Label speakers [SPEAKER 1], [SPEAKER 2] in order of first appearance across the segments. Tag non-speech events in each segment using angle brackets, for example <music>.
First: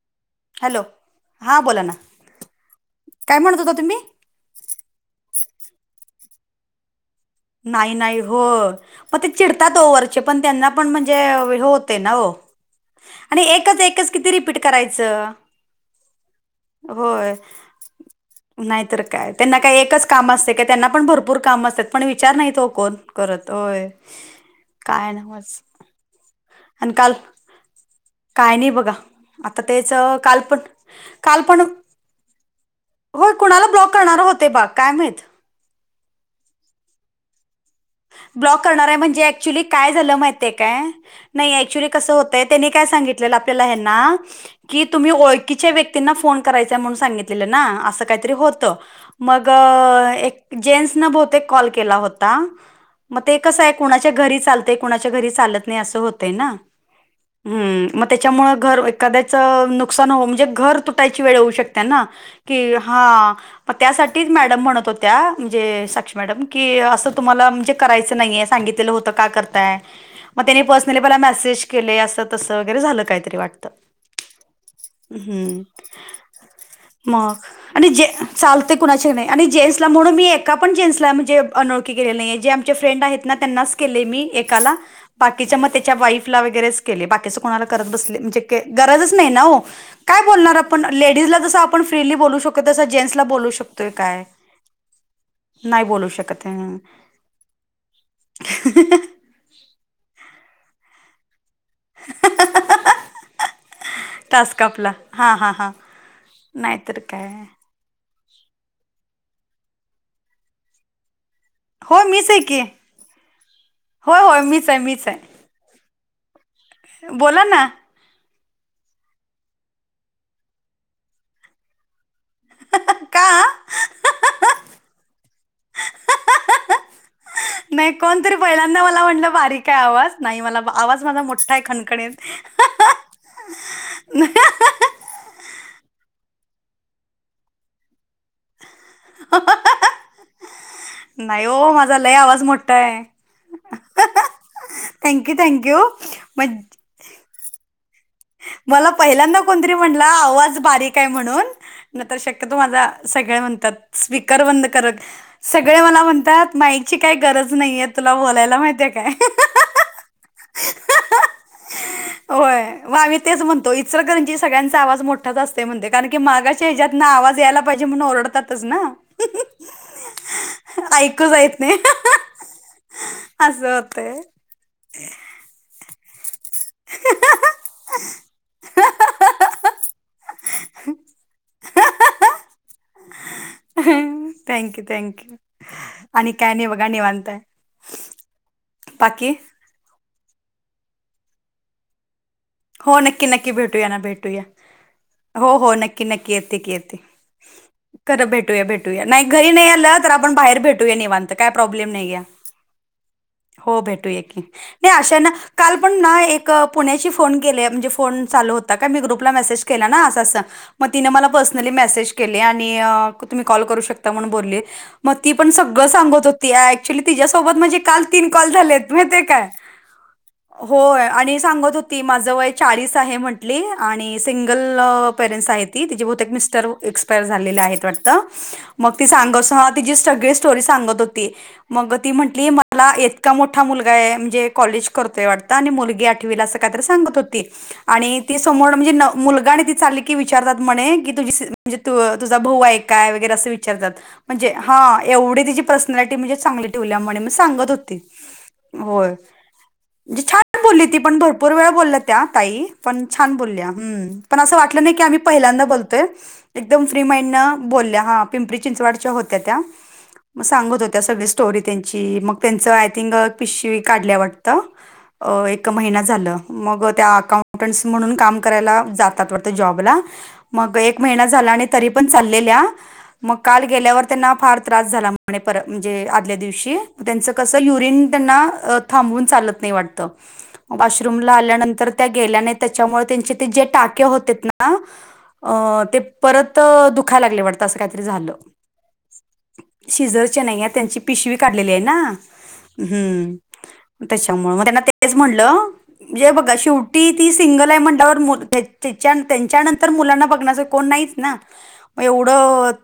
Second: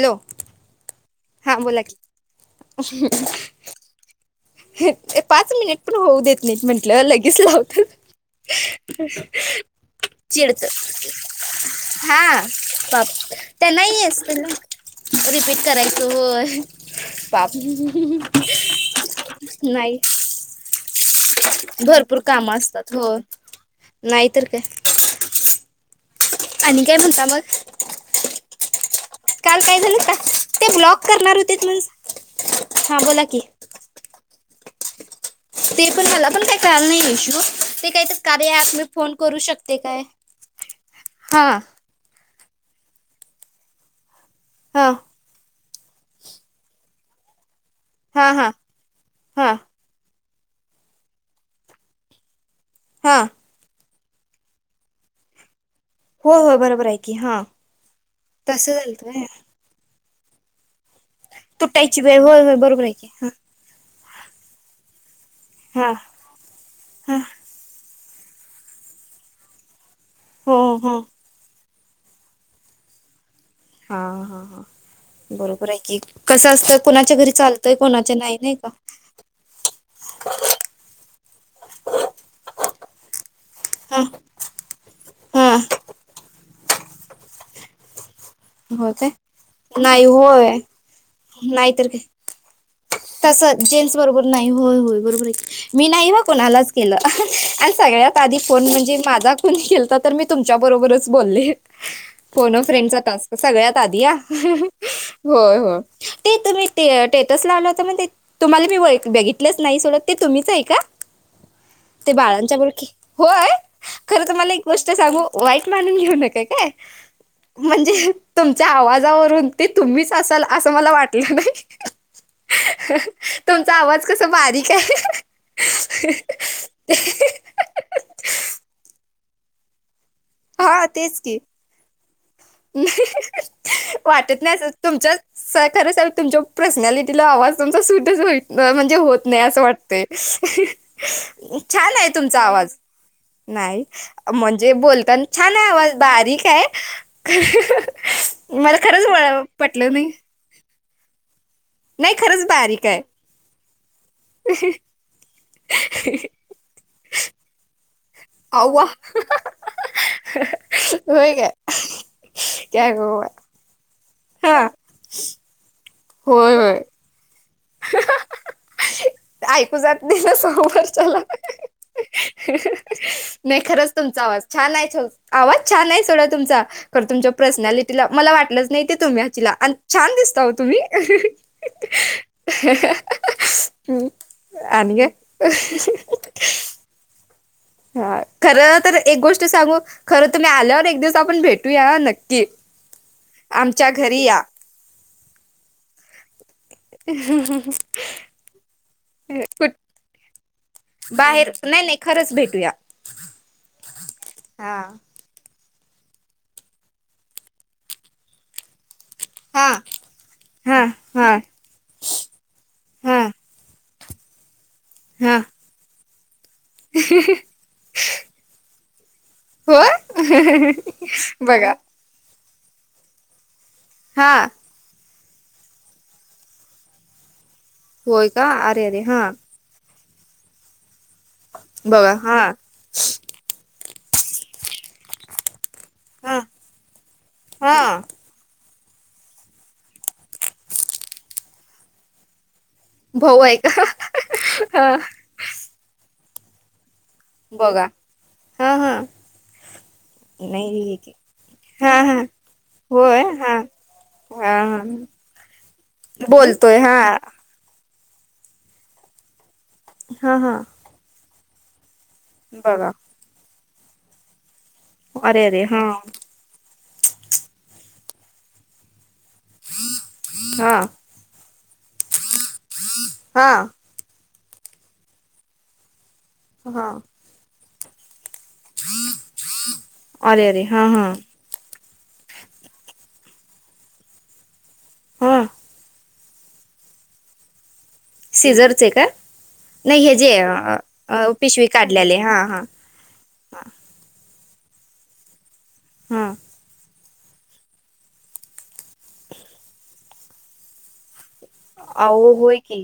[SPEAKER 1] Hello.
[SPEAKER 2] Hello. हा बोला ना. काय म्हणत होता तुम्ही?
[SPEAKER 1] पाच मिनिट पण होऊ देत. नाहीत म्हंटल्. लगेच लावत्यात.
[SPEAKER 2] नाही नाही हो मग ते चिडतात हो वरचे पण
[SPEAKER 1] चिडच
[SPEAKER 2] त्यांना पण म्हणजे हे होते ना हो
[SPEAKER 1] हा. बाप
[SPEAKER 2] आणि एकच
[SPEAKER 1] त्यांनाही
[SPEAKER 2] एकच
[SPEAKER 1] असत
[SPEAKER 2] किती रिपीट करायचं
[SPEAKER 1] रिपीट करायचं होय.
[SPEAKER 2] होय
[SPEAKER 1] पाप.
[SPEAKER 2] नाहीतर काय. त्यांना काय
[SPEAKER 1] नाही
[SPEAKER 2] एकच काम असते काय, त्यांना पण भरपूर काम असते. पण
[SPEAKER 1] भरपूर
[SPEAKER 2] विचार
[SPEAKER 1] कामं
[SPEAKER 2] नाहीत ओ
[SPEAKER 1] असतात
[SPEAKER 2] कोण
[SPEAKER 1] हो
[SPEAKER 2] करत. होय. काय नव्हच.
[SPEAKER 1] आणि काय म्हणता मग?
[SPEAKER 2] काय नाही बघा.
[SPEAKER 1] काल
[SPEAKER 2] आता
[SPEAKER 1] काय
[SPEAKER 2] तेच
[SPEAKER 1] झालं का
[SPEAKER 2] काल पण
[SPEAKER 1] ते ब्लॉक करणार
[SPEAKER 2] काल
[SPEAKER 1] होते
[SPEAKER 2] पण.
[SPEAKER 1] म्हण हा बोला
[SPEAKER 2] होय.
[SPEAKER 1] की
[SPEAKER 2] कुणाला ब्लॉक करणार होते बा. काय माहित.
[SPEAKER 1] ते पण मला पण काय कळायला नाही इशू. ते काही तर कार्य
[SPEAKER 2] ब्लॉक
[SPEAKER 1] ॲप मी
[SPEAKER 2] करणार आहे
[SPEAKER 1] फोन
[SPEAKER 2] म्हणजे
[SPEAKER 1] करू
[SPEAKER 2] क्चुली
[SPEAKER 1] शकते
[SPEAKER 2] काय झालं माहित आहे काय.
[SPEAKER 1] हां
[SPEAKER 2] नाही <unintelligible> कसं होतं त्यांनी काय सांगितलेलं आपल्याला ह्यांना, की
[SPEAKER 1] हां
[SPEAKER 2] तुम्ही ओळखीच्या व्यक्ती ना फोन करायचा म्हणून सांगितलं ना. अस काहीतरी
[SPEAKER 1] हां हां
[SPEAKER 2] होत. मग
[SPEAKER 1] हां
[SPEAKER 2] जेन्स ना बहतेक कॉल केला होता. मग
[SPEAKER 1] हां
[SPEAKER 2] ते कसं आहे कुणाच्या घरी चालंय, कुणाच्या घरी चालत नाही असं होतंय
[SPEAKER 1] होय
[SPEAKER 2] ना.
[SPEAKER 1] होय बरोबर आहे की हां
[SPEAKER 2] हम मग त्याच्यामुळं
[SPEAKER 1] तसं
[SPEAKER 2] घर
[SPEAKER 1] झालत व्हय
[SPEAKER 2] एखाद्याचं नको नुकसान हो. म्हणजे घर तुटायची वेळ होऊ शकते
[SPEAKER 1] तुटायची
[SPEAKER 2] ना.
[SPEAKER 1] वेळ होय होय
[SPEAKER 2] की
[SPEAKER 1] बरोबर आहे
[SPEAKER 2] हा. मग त्यासाठीच मॅडम म्हणत होत्या, म्हणजे
[SPEAKER 1] हा
[SPEAKER 2] साक्षी मॅडम की असं
[SPEAKER 1] हा
[SPEAKER 2] तुम्हाला म्हणजे करायचं नाही आहे घेतलेलं होतं, का करताय? मग
[SPEAKER 1] हो
[SPEAKER 2] त्यांनी
[SPEAKER 1] हो
[SPEAKER 2] पर्सनली पहिला मेसेज केले. असं तसं वगैरे झालं काहीतरी वाटत.
[SPEAKER 1] हा हा हा. बरोबर आहे की. कसं असतं कोणाच्या घरी
[SPEAKER 2] मग
[SPEAKER 1] चालतंय
[SPEAKER 2] आणि जे
[SPEAKER 1] कोणाच्या नाही नाही का.
[SPEAKER 2] चालते कुणाचे नाही आणि जेन्सला म्हणून मी एका पण जेन्सला म्हणजे अनोळखी केलेली नाही आहे. जे चे फ्रेंड आहेत ना, त्यांनाच
[SPEAKER 1] हा
[SPEAKER 2] केले मी एकाला.
[SPEAKER 1] हा
[SPEAKER 2] बाकीच्या मग त्याच्या वाईफला वगैरेच केले. बाकीचे कोणाला करत बसले नाही.
[SPEAKER 1] हो काय
[SPEAKER 2] गरजच नाही ना ओ.
[SPEAKER 1] नाही
[SPEAKER 2] काय बोलणार
[SPEAKER 1] होय
[SPEAKER 2] आपण? लेडीज ला जसं आपण फ्रीली बोलू शकतोय. तसं जेंट्सला
[SPEAKER 1] तस
[SPEAKER 2] बोलू
[SPEAKER 1] जेंट्स
[SPEAKER 2] काय
[SPEAKER 1] बरोबर नाही. होय होय बरोबर आहे. मी
[SPEAKER 2] बोलू
[SPEAKER 1] नाही बा
[SPEAKER 2] शकत
[SPEAKER 1] कोणालाच केलं.
[SPEAKER 2] आहे
[SPEAKER 1] आणि सगळ्यात आधी फोन म्हणजे माझा कोण केल तर तर मी तुमच्या बरोबरच बोलले. फोन अ फ्रेंड चा टास्क. सगळ्यात आधी हा.
[SPEAKER 2] टास्क आपला हां
[SPEAKER 1] हो
[SPEAKER 2] हां हां
[SPEAKER 1] हो. ते तुम्ही ते
[SPEAKER 2] नाहीतर काय
[SPEAKER 1] स्टेटसला त्याच्यामध्ये तुम्हाला मी बघितलंच नाही सोडा. ते तुम्हीच आहे का?
[SPEAKER 2] हो
[SPEAKER 1] ते
[SPEAKER 2] मीच आहे
[SPEAKER 1] बाळांच्या
[SPEAKER 2] की
[SPEAKER 1] बरोबर. होय.
[SPEAKER 2] होय
[SPEAKER 1] खरं
[SPEAKER 2] होय
[SPEAKER 1] तुम्हाला एक
[SPEAKER 2] मीच आहे
[SPEAKER 1] गोष्ट
[SPEAKER 2] मीच
[SPEAKER 1] सांगू?
[SPEAKER 2] आहे
[SPEAKER 1] वाईट मानून घेऊ नका काय.
[SPEAKER 2] बोला ना.
[SPEAKER 1] म्हणजे तुमच्या आवाजावरून ते तुम्हीच असाल असं मला वाटलं नाही.
[SPEAKER 2] का
[SPEAKER 1] तुमचा आवाज कसा बारीक आहे. <unintelligible>
[SPEAKER 2] नाही कोणतरी पहिल्यांदा मला म्हटलं बारीक आहे आवाज. नाही मला
[SPEAKER 1] हा
[SPEAKER 2] आवाज
[SPEAKER 1] तेच
[SPEAKER 2] माझा
[SPEAKER 1] की
[SPEAKER 2] मोठा आहे खणखणीत.
[SPEAKER 1] वाटत नाही अस तुमच्या खरं सांगू तुमच्या पर्सनॅलिटीला आवाज तुमचा सूटच हो म्हणजे होत नाही असं वाटतय.
[SPEAKER 2] नाही ओ
[SPEAKER 1] छान
[SPEAKER 2] माझा
[SPEAKER 1] आहे
[SPEAKER 2] लय
[SPEAKER 1] तुमचा आवाज,
[SPEAKER 2] मोठा आहे
[SPEAKER 1] नाही म्हणजे बोलताना
[SPEAKER 2] थँक्यू
[SPEAKER 1] छान आहे
[SPEAKER 2] थँक्यू
[SPEAKER 1] आवाज, बारीक
[SPEAKER 2] मग
[SPEAKER 1] आहे.
[SPEAKER 2] मला
[SPEAKER 1] खरंच
[SPEAKER 2] पहिल्यांदा
[SPEAKER 1] वळ-
[SPEAKER 2] कोणतरी
[SPEAKER 1] पटलं
[SPEAKER 2] म्हणला,
[SPEAKER 1] नाही
[SPEAKER 2] आवाज बारीक आहे म्हणून नाही तर
[SPEAKER 1] खरंच
[SPEAKER 2] शक्यतो माझा
[SPEAKER 1] बारीक आहे
[SPEAKER 2] सगळे म्हणतात, स्पीकर बंद कर. सगळे मला म्हणतात माईकची, काही गरज नाहीये तुला बोलायला.
[SPEAKER 1] अव्वा
[SPEAKER 2] माहिती काय?
[SPEAKER 1] होय काय?
[SPEAKER 2] होय
[SPEAKER 1] क्या
[SPEAKER 2] मग आम्ही
[SPEAKER 1] करू काय?
[SPEAKER 2] तेच म्हणतो इचलकरंजी
[SPEAKER 1] हा
[SPEAKER 2] सगळ्यांचा आवाज मोठाच असते म्हणते कारण की,
[SPEAKER 1] होय
[SPEAKER 2] मागाच्या
[SPEAKER 1] होय
[SPEAKER 2] ह्याच्यात आवाज यायला पाहिजे म्हणून ओरडतातच ना
[SPEAKER 1] ऐकू जात नाही ना, समोरच्याला.
[SPEAKER 2] ऐकूच येत नाही
[SPEAKER 1] नाही
[SPEAKER 2] असं
[SPEAKER 1] खरंच
[SPEAKER 2] होतंय
[SPEAKER 1] तुमचा आवाज छान आहे. छ आवाज छान आहे सोडा तुमचा. खरं तुमच्या पर्सनॅलिटीला मला वाटलंच नाही ते तुम्ही असचीला आणि छान दिसता हो तुम्ही.
[SPEAKER 2] थँक्यू
[SPEAKER 1] आणि काय?
[SPEAKER 2] थँक्यू. आणि काय नाही बघा निवांत आहे.
[SPEAKER 1] हा. खरं तर एक
[SPEAKER 2] बाकी
[SPEAKER 1] गोष्ट सांगू, खरं तुम्ही आल्यावर एक दिवस आपण भेटूया हा नक्की.
[SPEAKER 2] हो, नक्की नक्की भेटूया
[SPEAKER 1] आमच्या
[SPEAKER 2] ना
[SPEAKER 1] घरी या
[SPEAKER 2] भेटूया. हो हो, नक्की नक्की येते की येते.
[SPEAKER 1] ह ह ह.
[SPEAKER 2] खरं भेटूया, भेटूया. नाही, घरी नाही आलं तर आपण बाहेर भेटूया निवांत. काय प्रॉब्लेम ना
[SPEAKER 1] ए खरंच भेटूया.
[SPEAKER 2] हो, भेटूया की.
[SPEAKER 1] हा
[SPEAKER 2] नाही अशा ना काल पण ना एक पुण्याची फोन केले म्हणजे फोन चालू होता का मी ग्रुप तूला मेसेज
[SPEAKER 1] हा
[SPEAKER 2] केला ना, असं असं
[SPEAKER 1] हा
[SPEAKER 2] मग तिनं मला
[SPEAKER 1] हा
[SPEAKER 2] पर्सनली मेसेज केले आणि
[SPEAKER 1] हा
[SPEAKER 2] तुम्ही कॉल करू शकता म्हणून बोलले मग ती
[SPEAKER 1] हा
[SPEAKER 2] पण सगळं सांगत होती. ऍक्च्युली तिच्यासोबत म्हणजे काल तीन कॉल झालेत माहितीये काय?
[SPEAKER 1] होय, बघा.
[SPEAKER 2] ती माझं वय चाळीस आहे म्हंटली आणि
[SPEAKER 1] हा
[SPEAKER 2] सिंगल पेरेंट्स आहे. तिचे बहूतेक मिस्टर, एक्सपायर झालेले आहेत. वाटतं,
[SPEAKER 1] होय का अरे
[SPEAKER 2] मग
[SPEAKER 1] अरे
[SPEAKER 2] ती सांग हा तिची सगळी स्टोरी सांगत होती. ती
[SPEAKER 1] बघा हा
[SPEAKER 2] म्हंटली मला इतका मोठा मुलगा आहे म्हणजे कॉलेज करतोय वाटतं आणि मुलगी आठ
[SPEAKER 1] हा
[SPEAKER 2] काहीतरी सांगत होती
[SPEAKER 1] हा
[SPEAKER 2] आणि ती समोरनं म्हणजे न मुलगाने ती चालली की विचारतात म्हणे की, तुझी म्हणजे त तुझा भाऊ आहे काय वगैरे
[SPEAKER 1] भाऊ
[SPEAKER 2] असं
[SPEAKER 1] आहे का
[SPEAKER 2] विचारतात. म्हणजे हा, एवढी तिची पर्सनॅलिटी म्हणजे चांगली ठेवली म्हणे. सांगत
[SPEAKER 1] बघा
[SPEAKER 2] होती,
[SPEAKER 1] हा हा
[SPEAKER 2] होय. म्हणजे छान बोलली
[SPEAKER 1] नाही
[SPEAKER 2] ती
[SPEAKER 1] की.
[SPEAKER 2] पण भरपुर बरं
[SPEAKER 1] हा
[SPEAKER 2] बोलल्या,
[SPEAKER 1] हा
[SPEAKER 2] त्या ताई. पण
[SPEAKER 1] होय
[SPEAKER 2] छान
[SPEAKER 1] हा
[SPEAKER 2] बोलल्या हम् पण
[SPEAKER 1] हा
[SPEAKER 2] असं वाटलं
[SPEAKER 1] हा
[SPEAKER 2] नाही की आम्ही पहिल्यांदा बोलतोय
[SPEAKER 1] बोलतोय
[SPEAKER 2] एकदम
[SPEAKER 1] हा.
[SPEAKER 2] फ्री माइंडनं बोलल्या, हा. पिंपरी चिंचवडच्या होत्या त्या.
[SPEAKER 1] हा
[SPEAKER 2] मग
[SPEAKER 1] हा
[SPEAKER 2] सांगत होत त्या सगळी स्टोरी त्यांची. मग त्यांचं आय
[SPEAKER 1] बघा
[SPEAKER 2] थिंक पिशवी काढल्या वाट तं
[SPEAKER 1] अरे अरे
[SPEAKER 2] एक
[SPEAKER 1] हा
[SPEAKER 2] महिना झालं. मग त्या अकाउंटंस् म्हणून काम करायला जातात जॉबला
[SPEAKER 1] हा
[SPEAKER 2] मग एक महिना झाला आणि तरी पण चाललेल्या. मग
[SPEAKER 1] हा
[SPEAKER 2] काल गेल्यावर त्यांना फार त्रास झाला म्हणे पर म्हणजे आदल्या दिवशी,
[SPEAKER 1] हा
[SPEAKER 2] त्यांचं कसं युरिन त्यांना थांबवून चालत नाही वाट तं
[SPEAKER 1] अरे अरे हा हा
[SPEAKER 2] वाशरूमला आल्यानंतर त्या गेल्या नाहीत. त्याच्यामूळं त्यांचे जे टाके होतेत ना ना,
[SPEAKER 1] हा
[SPEAKER 2] अ.. ते परत दुखायला लागले वाटत असं काहीतरी झालं.
[SPEAKER 1] सिझरचे का नाही हे जे
[SPEAKER 2] शिजरचे नाहीये,
[SPEAKER 1] अ,
[SPEAKER 2] त्यांची
[SPEAKER 1] अ,
[SPEAKER 2] पिशवी काढलेली आहे ना.
[SPEAKER 1] काढल्याले हा हा
[SPEAKER 2] हम् त्याच्यामुळं. मग त्यांना तेच म्हटलं जे
[SPEAKER 1] हा
[SPEAKER 2] हे बघा शिव टी, ती सिंगल आहे म्हणल्यावर मो त्यांच्या नंतर मुलांना बघण्याच कोण नाहीच ना. मग
[SPEAKER 1] अहो होय
[SPEAKER 2] एवढं
[SPEAKER 1] की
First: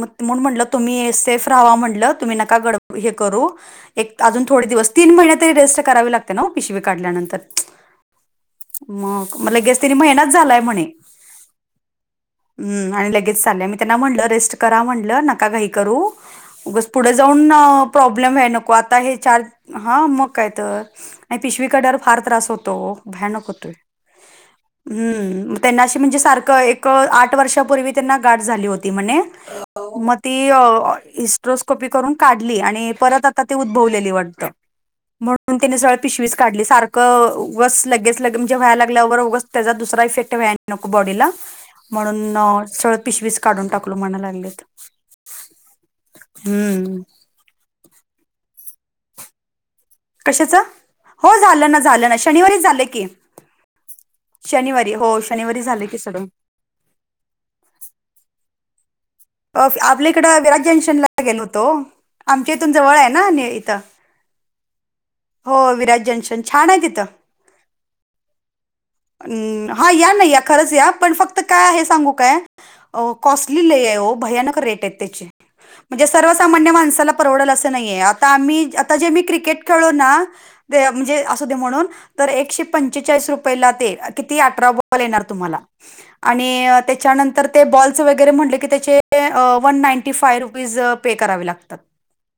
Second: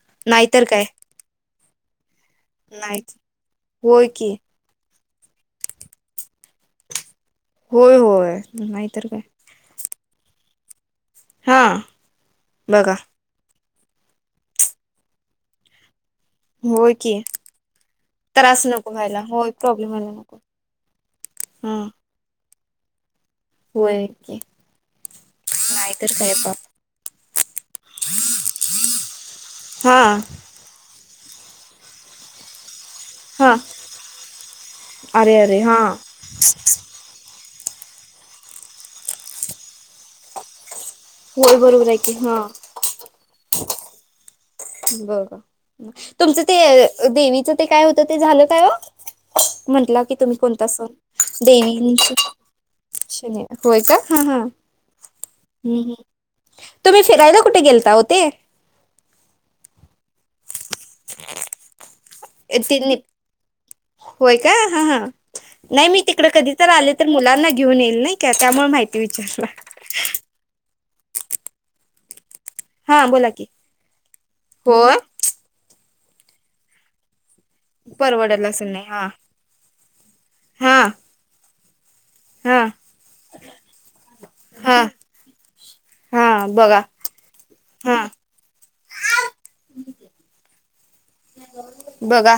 [SPEAKER 2] म त म्हणून
[SPEAKER 1] नाहीतर
[SPEAKER 2] म्हटलं
[SPEAKER 1] काय
[SPEAKER 2] तुम्ही सेफ राव्हा म्हणलं तुम्ही नका गडब
[SPEAKER 1] नाही
[SPEAKER 2] हे करू
[SPEAKER 1] होय
[SPEAKER 2] एक त
[SPEAKER 1] की
[SPEAKER 2] अजून थोडे दिवस तीन महिने तरी रेस्ट करावी लागते ना पिशवी काढल्यानंतर
[SPEAKER 1] होय, होय नाहीतर काय
[SPEAKER 2] तरी आणि महिनाच झालाय म्हणे
[SPEAKER 1] हा बघा
[SPEAKER 2] आणि लगे <unintelligible> मी त्यांना म्हणलं रेस्ट करा म्हणलं नका घाई करू बस
[SPEAKER 1] होय
[SPEAKER 2] पुढे
[SPEAKER 1] की
[SPEAKER 2] जाऊन प्रॉब्लेम व्हाय
[SPEAKER 1] त्रास
[SPEAKER 2] नको आता हे
[SPEAKER 1] व्हायला
[SPEAKER 2] चार
[SPEAKER 1] होय प्रॉब्लेम
[SPEAKER 2] हा
[SPEAKER 1] व्हायला
[SPEAKER 2] मग
[SPEAKER 1] नको
[SPEAKER 2] काय तर आणि नाई पिशवी
[SPEAKER 1] हा
[SPEAKER 2] काढल्यावर फार त्रास होतो भयानक होत
[SPEAKER 1] होय की
[SPEAKER 2] हम्म त्यांनाशी
[SPEAKER 1] नाहीतर
[SPEAKER 2] म्हणजे
[SPEAKER 1] काय
[SPEAKER 2] सारखं
[SPEAKER 1] बाप
[SPEAKER 2] एक आठ वर्षापूर्वी त्यांना गाठ झाली होती म्हणे
[SPEAKER 1] हा
[SPEAKER 2] म ती इस्ट्रोस्कोपी करून काढली आणि परत आता
[SPEAKER 1] हा
[SPEAKER 2] ती उद्भवलेली वाटतं
[SPEAKER 1] अरे
[SPEAKER 2] म्हणून
[SPEAKER 1] अरे
[SPEAKER 2] त्यांनी
[SPEAKER 1] हा
[SPEAKER 2] सर पिशवीच काढली सारखं उगाच लगेच लगे म्हणजे व्हाय लागल्यावर मग त्याचा दुसरा इफेक्ट व्हाय न नको बॉडीला
[SPEAKER 1] होय बरोबर आहे की हा
[SPEAKER 2] म्हणून सरळं पिशवीस काढून टाकलो म्हणाय लागलेत
[SPEAKER 1] बर, बर तुमचं
[SPEAKER 2] हम्म
[SPEAKER 1] ते देवीच ते काय होत ते झालं काय म्हटला की तुम्ही
[SPEAKER 2] कशाच
[SPEAKER 1] कोणता सण
[SPEAKER 2] हो झालं ना
[SPEAKER 1] देवी
[SPEAKER 2] झालं ना शनिवारीच झालं की
[SPEAKER 1] शन होय का हा, हा
[SPEAKER 2] शनवारी झालं की सडून
[SPEAKER 1] तुम्ही फिरायला कुठे गेलता ओ ते
[SPEAKER 2] अ आपल्या इकडं विराज जंक्शनला गेलो होतो ओ आमच्या इथून
[SPEAKER 1] ते
[SPEAKER 2] जवळ आहे ना इथं
[SPEAKER 1] होय काय हा, हा
[SPEAKER 2] हो
[SPEAKER 1] नाही मी
[SPEAKER 2] विराज
[SPEAKER 1] तिकड
[SPEAKER 2] जंक्शन
[SPEAKER 1] कधी तर
[SPEAKER 2] छान आहे
[SPEAKER 1] आले
[SPEAKER 2] तिथं
[SPEAKER 1] तर मुलांना घेऊन येईल नाही का त्यामुळे माहिती विचारलं
[SPEAKER 2] अं, हा या ना या खरंच या पण फक्त काय आहे सांगू काय
[SPEAKER 1] हा बोला की
[SPEAKER 2] कॉस्टली लई आहे ओ भयानक रेट आहेत
[SPEAKER 1] होय
[SPEAKER 2] त्याचे म्हणजे सर्वसामान्य माणसाला परवडल असं नाहीये आता
[SPEAKER 1] परवडल
[SPEAKER 2] आम्ही
[SPEAKER 1] असेल नाही
[SPEAKER 2] आता जे
[SPEAKER 1] हा
[SPEAKER 2] मी क्रिकेट <unintelligible>
[SPEAKER 1] हा
[SPEAKER 2] म्हणजे असुदे म्हणून तर एकशे
[SPEAKER 1] हा
[SPEAKER 2] पंचेचाळीस रुपयेला ते किती अठरा
[SPEAKER 1] हा
[SPEAKER 2] बॉल येणार तुम्हाला
[SPEAKER 1] हा
[SPEAKER 2] आणि
[SPEAKER 1] बघा
[SPEAKER 2] त्याच्यानंतर ते
[SPEAKER 1] हा
[SPEAKER 2] बॉल्स वगैरे म्हटले की त्याचे one ninety five rupees pay करावे लाग तात
[SPEAKER 1] बघा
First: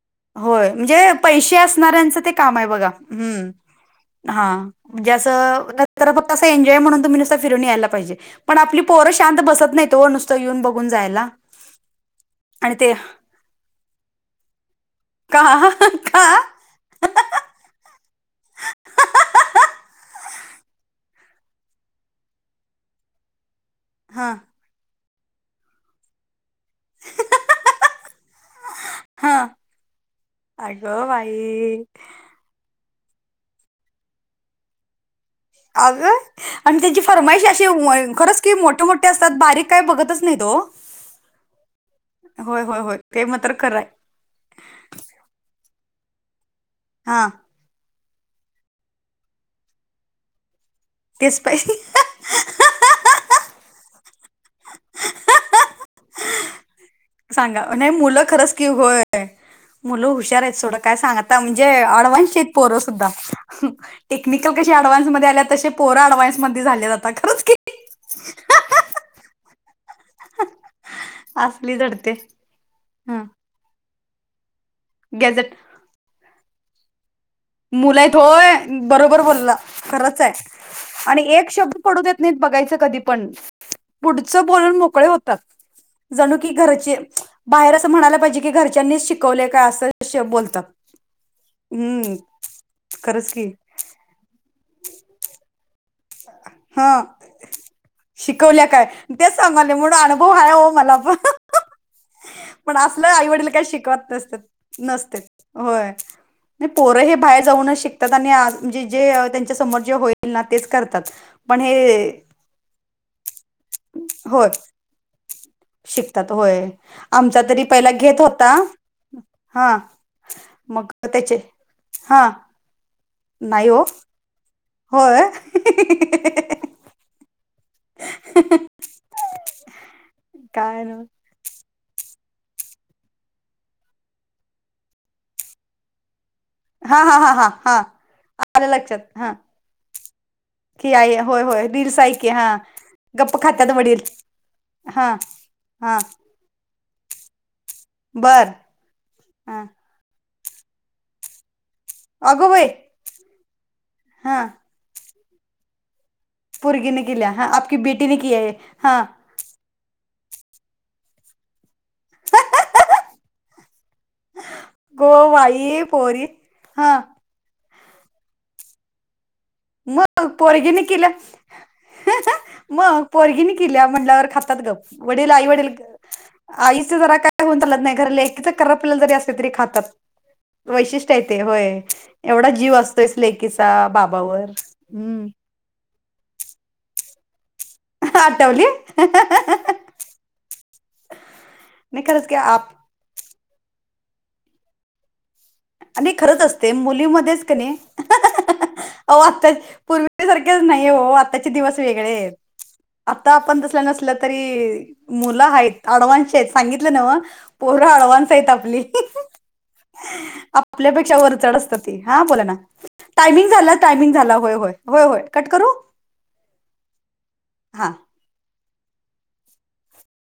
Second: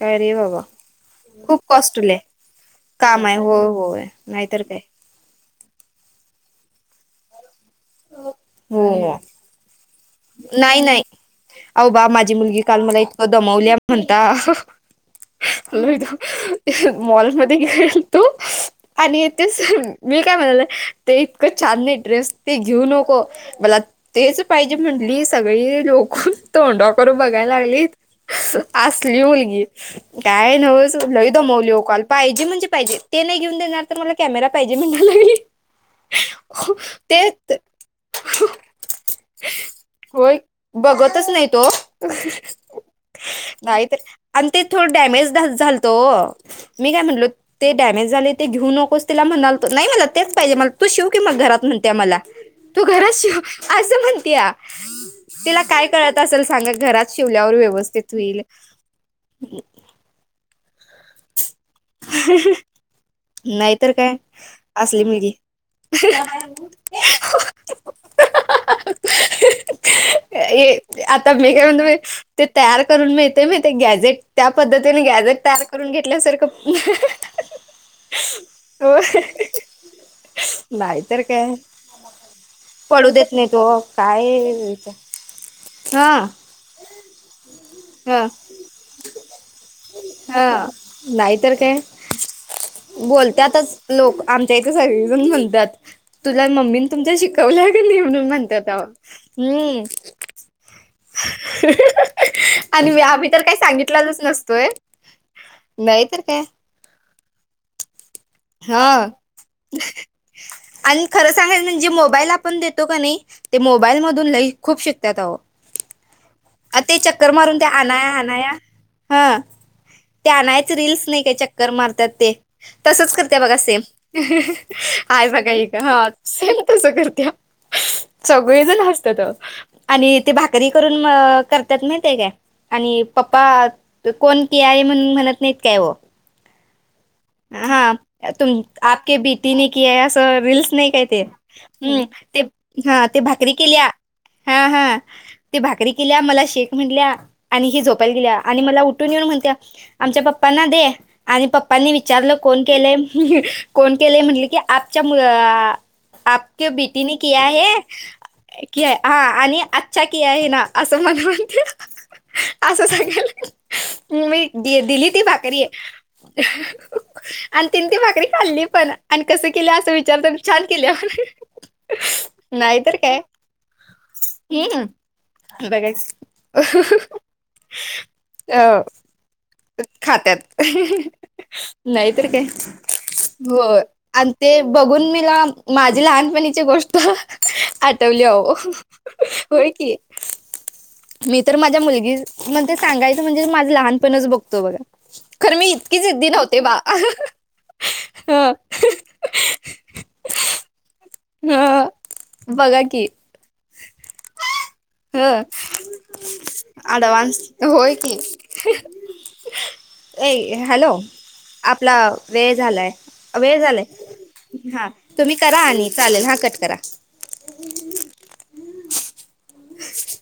[SPEAKER 1] काय रे बाबा
[SPEAKER 2] होय म्हणजे पैस
[SPEAKER 1] खूप कॉस्टली
[SPEAKER 2] असण्याऱ्याचं ते काम आहे बघा
[SPEAKER 1] काम आहे होय होय
[SPEAKER 2] हम्म हा
[SPEAKER 1] नाहीतर काय
[SPEAKER 2] म्हणजे असं नंतर एंजॉय म्हणून तुम्ही नुसत फिरून यायला पाहिजे पण आपली
[SPEAKER 1] हो
[SPEAKER 2] पोर शांत बसत नाहीत ओ नुसतं येऊन
[SPEAKER 1] नाही
[SPEAKER 2] बघून
[SPEAKER 1] नाही
[SPEAKER 2] जायला
[SPEAKER 1] अहो बा माझी मुलगी
[SPEAKER 2] आणि
[SPEAKER 1] काल
[SPEAKER 2] ते
[SPEAKER 1] मला इतकं दमवली म्हणता
[SPEAKER 2] का,
[SPEAKER 1] आलो
[SPEAKER 2] का
[SPEAKER 1] होतो मॉलमध्ये गेलतो आणि तेच मी काय म्हणाले ते इतकं छान नाई ड्रेस ते घेऊ नको मला
[SPEAKER 2] हा
[SPEAKER 1] तेच पाहिजे म्हटली सगळी लोक तोंडाकड बघायला लागलीत असली
[SPEAKER 2] हा
[SPEAKER 1] मुलगी काय नव्हच
[SPEAKER 2] अगं
[SPEAKER 1] लय दमवली
[SPEAKER 2] बाई
[SPEAKER 1] ओ काल पाहिजे म्हणजे पाहिजे ते नाही घेऊन देणार तर मला कॅमेरा पाहिजे म्हणायला लागली
[SPEAKER 2] अगं आणि त्यांची
[SPEAKER 1] ते
[SPEAKER 2] फरमाईशी अशी खरच की मोठे, मोठे असतात बारीक काय बघतच नाही
[SPEAKER 1] होय
[SPEAKER 2] तो
[SPEAKER 1] बघतच नाहीत ओ
[SPEAKER 2] होय होय होय ते मात्र खरं आहे
[SPEAKER 1] नाहीतर आणि ते थोडं डॅमेज झालत ओ मी काय म्हणलो
[SPEAKER 2] हा
[SPEAKER 1] ते डॅमेज झालय ते घेऊ नकोस तिला म्हणालतो नाही मला तेच पाहिजे मला तू शिउ की मग
[SPEAKER 2] तेच
[SPEAKER 1] घरात
[SPEAKER 2] पाहिजे
[SPEAKER 1] म्हणतिया मला तू घरात शिउ असं म्हणतिया तिला काय कळत असेल सांगा घरात शिवल्यावर
[SPEAKER 2] सांगा नाही
[SPEAKER 1] व्यवस्थित
[SPEAKER 2] मुलं
[SPEAKER 1] होईल
[SPEAKER 2] खरंच की होय मुलं हुशार आहेत सोडा काय सांगता म्हणजे आ अडवान्सशी आहेत पोर सुद्धा,
[SPEAKER 1] नाहीतर काय
[SPEAKER 2] टेकनिकल कशी
[SPEAKER 1] असली
[SPEAKER 2] अडवान्स मध्ये
[SPEAKER 1] मुलगी
[SPEAKER 2] आलेत तशे पोर अडवान्स मध्ये झालेत आता. खरंच की
[SPEAKER 1] हाहाहाहा ये एक की आता मी काय
[SPEAKER 2] असली
[SPEAKER 1] म्हणतोय माहितेय
[SPEAKER 2] धडते
[SPEAKER 1] ते तयार करून
[SPEAKER 2] हं
[SPEAKER 1] मिळतेय माहितेय गॅझेट त्या पद्धतीने गॅजेट
[SPEAKER 2] गॅझेट
[SPEAKER 1] तयार करून घेतल्यासारखं,
[SPEAKER 2] मुल आहेत होय,
[SPEAKER 1] हो
[SPEAKER 2] बरोबर बोलला खरंच आहे.
[SPEAKER 1] नाही तर
[SPEAKER 2] आणि एक
[SPEAKER 1] काय
[SPEAKER 2] शब्द पडू देत नाहीत बघायचं कधी
[SPEAKER 1] पडू
[SPEAKER 2] पण
[SPEAKER 1] देत नाही तो काय
[SPEAKER 2] पुढचं बोलून मोकळे होतात.
[SPEAKER 1] हा
[SPEAKER 2] जणू की घरचे, बाहेर असं म्हणायला
[SPEAKER 1] हा
[SPEAKER 2] पाहिजे की घरच्यांनीच शिकवलेय काय असं. श
[SPEAKER 1] हा
[SPEAKER 2] बोलतात
[SPEAKER 1] नाहीतर-
[SPEAKER 2] हम्म खरंच की
[SPEAKER 1] बोलत्यातच लोक आमच्या इथे सगळीजण म्हणत्यात. तुला मम्मीन
[SPEAKER 2] हा
[SPEAKER 1] तुमच्या शिकवल्याकणी म्हणून
[SPEAKER 2] शिकवल्या
[SPEAKER 1] म्हणत्यात अहो,
[SPEAKER 2] काय तेच सांगाले
[SPEAKER 1] हम्म
[SPEAKER 2] म्हणून अनुभव आहे हो मला पण पण
[SPEAKER 1] आणि मी
[SPEAKER 2] असलं आई
[SPEAKER 1] आम्ही तर
[SPEAKER 2] वडील
[SPEAKER 1] काही
[SPEAKER 2] काय शिकवत
[SPEAKER 1] सांगितल्यालोच नसतोय.
[SPEAKER 2] नसतात नसते होय
[SPEAKER 1] नाहीतर,
[SPEAKER 2] पोरं हे बाहेर जाऊनच शिकतात आणि म्हणजे
[SPEAKER 1] हा
[SPEAKER 2] जे त्यांच्या समोर जे होईल ना तेच करतात.
[SPEAKER 1] आणि खरं
[SPEAKER 2] पण
[SPEAKER 1] सांगायच म्हणजे
[SPEAKER 2] हे
[SPEAKER 1] मोबाईल आपण देतो काय नाही. ते मोबाईल मधून
[SPEAKER 2] होय
[SPEAKER 1] लई खूप शिकत्यात आहो.
[SPEAKER 2] शिकतात होय
[SPEAKER 1] अ ते चक्कर
[SPEAKER 2] आमचा
[SPEAKER 1] मारून
[SPEAKER 2] तरी
[SPEAKER 1] ते
[SPEAKER 2] पहिला
[SPEAKER 1] आनाया
[SPEAKER 2] घेत होता
[SPEAKER 1] आनाया, हा ते आणायच
[SPEAKER 2] मग
[SPEAKER 1] रील्स नाही काय
[SPEAKER 2] त्याचे
[SPEAKER 1] चक्कर
[SPEAKER 2] हा
[SPEAKER 1] मारतात. तसच करत्या बघा
[SPEAKER 2] नाही
[SPEAKER 1] सेम,
[SPEAKER 2] हो होय
[SPEAKER 1] आहेय बघा इथं. सेम तस करत्या. सगळीजण हसत्यात अहो आणि ते भाकरी
[SPEAKER 2] काय
[SPEAKER 1] करून
[SPEAKER 2] न
[SPEAKER 1] मग त्यात माहिताय काय आणि पप्पा कोण किया आहे म्हण म्हणत नाहीत काय ओ.
[SPEAKER 2] हा हा हा हा हा
[SPEAKER 1] तुम
[SPEAKER 2] आलं लक्षात
[SPEAKER 1] आपके
[SPEAKER 2] हा
[SPEAKER 1] बेटीने किया है अस रीलस नाही
[SPEAKER 2] की
[SPEAKER 1] काय
[SPEAKER 2] आई
[SPEAKER 1] ते
[SPEAKER 2] होय होय रीलस
[SPEAKER 1] हम्म
[SPEAKER 2] आहे की
[SPEAKER 1] ते, हा ते
[SPEAKER 2] गप्प
[SPEAKER 1] भाकरी
[SPEAKER 2] खात्यात
[SPEAKER 1] केल्या.
[SPEAKER 2] वडील
[SPEAKER 1] हा हा ते भाकरी
[SPEAKER 2] हा
[SPEAKER 1] केल्या मला शेक म्हटल्या आणि हि झोपायला गेल्या
[SPEAKER 2] बर
[SPEAKER 1] आणि मला उठ- उघडुन येउन म्हणत्या.
[SPEAKER 2] हा
[SPEAKER 1] आमच्या पप्पांना दे, आणि पप्पांनी विचारलं
[SPEAKER 2] अगो
[SPEAKER 1] कोण
[SPEAKER 2] बाई
[SPEAKER 1] केलंय कोण केलंय
[SPEAKER 2] हा
[SPEAKER 1] म्हटलं की, आपच्या मूळ आं, आपके
[SPEAKER 2] पोरगीने
[SPEAKER 1] बेटीने
[SPEAKER 2] केल्या
[SPEAKER 1] किया
[SPEAKER 2] हा आपकी
[SPEAKER 1] है
[SPEAKER 2] बेटीने किया है
[SPEAKER 1] कि हा. आणि अच्छा किया है ना असं मला म्हणत्या. असं सांगाय लागल्या. मी दि दिली
[SPEAKER 2] गो
[SPEAKER 1] ती भाकरी,
[SPEAKER 2] बाई पोरी हा
[SPEAKER 1] आणि तिन ती भाकरी खाल्ली पण. आणि कसं केल्या असं
[SPEAKER 2] मग
[SPEAKER 1] विचारतान छान
[SPEAKER 2] पोरगीने
[SPEAKER 1] केल्या म्हण.
[SPEAKER 2] मग पोरगीन केल्या म्हटल्यावर खातात
[SPEAKER 1] हम्म
[SPEAKER 2] गप्प वडील आई वडील ग,
[SPEAKER 1] बघा
[SPEAKER 2] आईच जरा काय होऊन चालत नाही, खर लेकीच
[SPEAKER 1] अ,
[SPEAKER 2] करापलल जरी असते तरी खात.
[SPEAKER 1] खात्यात
[SPEAKER 2] वैशिष्ट्य आहे ते होय,
[SPEAKER 1] नाहीतर काय
[SPEAKER 2] एवढा जीव असतोयच
[SPEAKER 1] हो
[SPEAKER 2] लेकीचा
[SPEAKER 1] आणि
[SPEAKER 2] बाबावर.
[SPEAKER 1] ते बघून
[SPEAKER 2] हम्म
[SPEAKER 1] मीला माझी लहानपणीची गोष्ट आठवली अहो, होय की. मी तर माझ्या मुलगी
[SPEAKER 2] खरंच की
[SPEAKER 1] म्हण
[SPEAKER 2] आप
[SPEAKER 1] सांगायचं म्हणजे माझं लहानपणच बघतो बघा, खर मी इतकी
[SPEAKER 2] आणि
[SPEAKER 1] जिद्दी
[SPEAKER 2] खरंच
[SPEAKER 1] नव्हते
[SPEAKER 2] असते
[SPEAKER 1] बा.
[SPEAKER 2] मुलीमध्येच क नाही
[SPEAKER 1] हा
[SPEAKER 2] अहो आत्ता पूर्वीसारखेच नाही हो, आत्ताचे दिवस
[SPEAKER 1] ह
[SPEAKER 2] वेगळेत.
[SPEAKER 1] बघा की
[SPEAKER 2] आता आपण तसलं नसलं तरी,
[SPEAKER 1] ह
[SPEAKER 2] मुलं आहेत अडवान्सची आहेत सांगितलं नव्ह.
[SPEAKER 1] अडव्हान्स
[SPEAKER 2] पोर
[SPEAKER 1] होय की
[SPEAKER 2] अँडव्हान्स आहेत आपली.
[SPEAKER 1] ए हॅलो
[SPEAKER 2] आपल्यापेक्षा वर चढ
[SPEAKER 1] आपला
[SPEAKER 2] असताती, हा बोला ना
[SPEAKER 1] वेळ झालाय
[SPEAKER 2] टायमिंग
[SPEAKER 1] वेळ
[SPEAKER 2] झाला टाय
[SPEAKER 1] झालाय
[SPEAKER 2] टायमिंग झाला, होय होय
[SPEAKER 1] हा
[SPEAKER 2] होय
[SPEAKER 1] तुम्ही
[SPEAKER 2] कट
[SPEAKER 1] करा
[SPEAKER 2] करू?
[SPEAKER 1] आणि चालेल हा कट करा.
[SPEAKER 2] हां.